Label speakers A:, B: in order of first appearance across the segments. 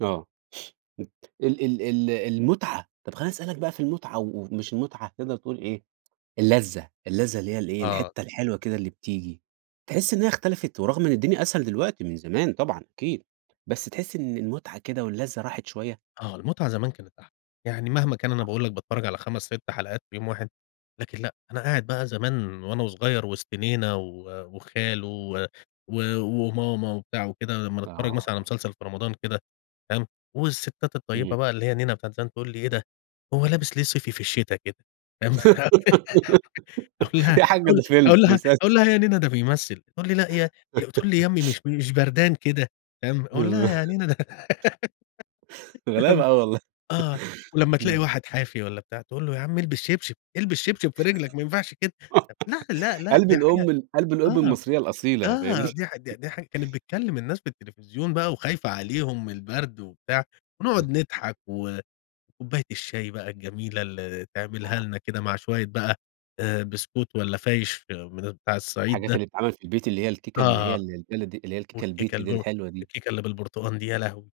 A: آه، مت ال ال ال المُتعة، طب خلّيني اسألك بقى في المُتعة، و ومش المُتعة تقدر تقول إيه اللّذة اللّذة اللي هي الإيه
B: آه.
A: الحتة الحلوة كده اللي بتيجي، تحس إن هي اختلفت ورغم إن الدنيا أسهل دلوقتي من زمان طبعًا أكيد، بس تحس إن المُتعة كده واللّذة راحت شوية؟
B: آه، المُتعة زمان كانت أحلى، يعني مهما كان أنا باقول لك باتفرّج على 5 6 حلقات في يوم واحد لكن لأ، أنا قاعد بقى زمان وأنا وصغيّر وِسط نينا و وخاله و و وماما وبتاع وكده لمّا نتفرّج مثلًا على
A: [unintelligible]
B: مسلسل في رمضان كده فاهم؟ والستات
A: إمم.
B: الطيبة بقى اللي هي نينا بتاعة زمان تقول لي إيه ده هو لابس ليه صيفي في الشتا كده؟ فاهم، أقول لها
A: يا حاجّة
B: أو
A: ده فيلم
B: أقول
A: ده
B: لها
A: مسلس
B: اقول لها يا نينا ده بيمثل، تقول لي: "لأ يا ي بتقولي يامّي مش مش بردان كده" فاهم؟ أقول لها: "يا
A: [unintelligible]
B: نينا ده" فاهم
A: غلابة أوي والله.
B: آه، ولمّا تلاقي
A: إمم.
B: واحد حافي والّا بتاع تقول له يا عم البس شبشب، البس شبشب في رجلك ما ينفعش كده طب لأ، لأ، لأ
A: قلب
B: دي حاجة
A: الأم ال قلب الأم
B: آه،
A: المصرية الأصيلة
B: آه
A: فاهمني؟
B: دي حاج د ده حاجة كانت بتكلم الناس في التلفزيون بقى وخايفة عليهم من البرد وبتاع، ونقعُد
A: هه
B: نضحك و وكوباية الشاي بقى الجميلة اللي تعملها
A: آه.
B: لنا كده مع شوية بقى آآ، بسكوت والّا فايش من أب بتاع الصعيد
A: الحاجات
B: ده.
A: اللي بتتعمل في البيت اللي هي الكيكة اللي هي
B: آه
A: ال البلدي اللي هي الكيكة
B: والكيكة
A: البيتي دي
B: البوب
A: الحلوة دي.
B: الكيكة اللي بالبرتقال دي يا لهوي!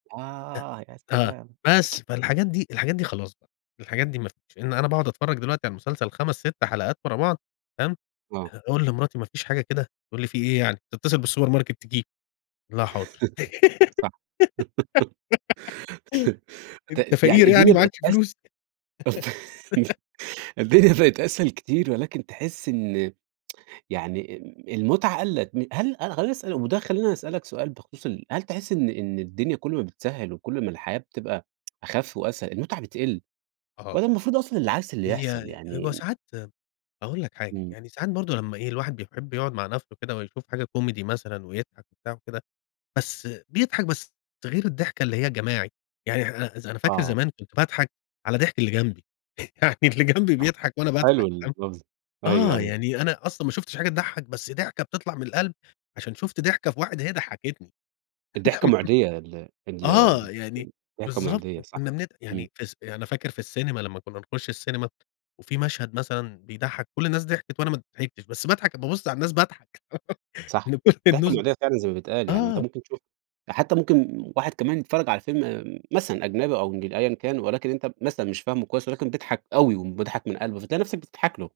B: ت
A: آه، يا
B: ت
A: سلام.
B: بس فالحاجات دي الحاجات دي خلاص بقى، الحاجات دي ما فيش لإن أنا باقعُد اتفرّج دلوقتي على المسلسل 5 6 حلقات ورا بعض فاهم؟
A: آه.
B: أه أقول لمراتي ما فيش حاجة كده تقول لي في إيه يعني ما تتصل بالسوبر ماركت تجيب أقول لها حاضر،
A: صح
B: أنت
A: ت يعني
B: فقير يعني
A: الدنيا بقت
B: معكش
A: أس
B: فلوس؟
A: [unintelligible] الدنيا بقت أسهل كتير ولكن تحس إن يعني أم المُتعة قلّت م هل [unintelligible] وده خلّينا نسألك سؤال بخصوص ال هل تحس إن إن الدنيا كل ما بتسهّل وكل ما الحياة بتبقى أخَف وأسهل المُتعة بتقل،
B: أها.
A: والّا المفروض أصلًا العكس اللي يحصل؟
B: هي
A: يعني
B: هو
A: م
B: ساعات م هاقول لك حاجة
A: إمم.
B: يعني ساعات برضه لمّا إيه الواحد بيحب يقعُد مع نفسه كده ويشوف حاجة كوميدي مثلًا ويضحك بتاع وكده، بس بيضحك بس ده غير الضحكة اللي هي الجماعي، يعني احنا أ أز أنا فاكر
A: آه.
B: زمان كنت باضحك على ضحك اللي جنبي، يعني اللي جنبي
A: صح.
B: بيضحك وأنا
A: حلو
B: باضحك فاهم؟
A: المغزى، أيوه،
B: آه،
A: أيوه.
B: يعني أنا أصلًا ما شُفتش حاجة تضحّك بس ضحكة بتطلع من القلب عشان شُفت ضحكة في واحد هي ضحكتني،
A: الضحكة مُعديّة، ال ال ب ال
B: آه، يعني
A: الضحكة
B: بالضبط
A: مُعديّة صح.
B: وكنّا بنت
A: إمم.
B: يعني فالس يعني أنا فاكر في السينما لمّا كنا نخش السينما، وفي مشهد مثلًا بيضحّك كل الناس ضحكت وأنا ما ضحكنش بس باضحك بابُص على الناس باضحك
A: صح
B: إن كل
A: الضحكة
B: الناس ب
A: مُعديّة فعلًا زي ما بيتقال يعني، أنت
B: آه.
A: ممكن تشوف ده حتى ممكن واحد كمان بيتفرّج على فيلم آمم مثلًا أجنبي أو إنجل أيًا كان ولكن أنت مثلًا مش فاهمه كويس، ولكن بيضحك أوي وم بيضحك من قلبه فتلاقي نفسك بتضحك له.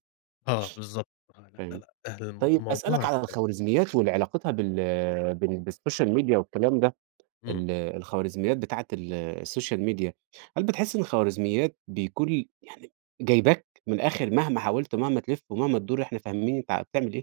B: آه بالضبط آه، لأ، لأ،
A: فاهم؟
B: لأ أهل المو
A: طيب أسألك
B: الموضوع اخ
A: على الخوارزميات واللي علاقتها بال بال بالسوشيال ميديا والكلام ده
B: إمم.
A: ال الخوارزميات بتاعة ال السوشيال ميديا هل بتحس إن الخوارزميات بيكون لي يعني جايباك من الآخر مهما حاولت ومهما تلِف ومهما تدور إحنا فاهمين أنت ع بتعمل إيه؟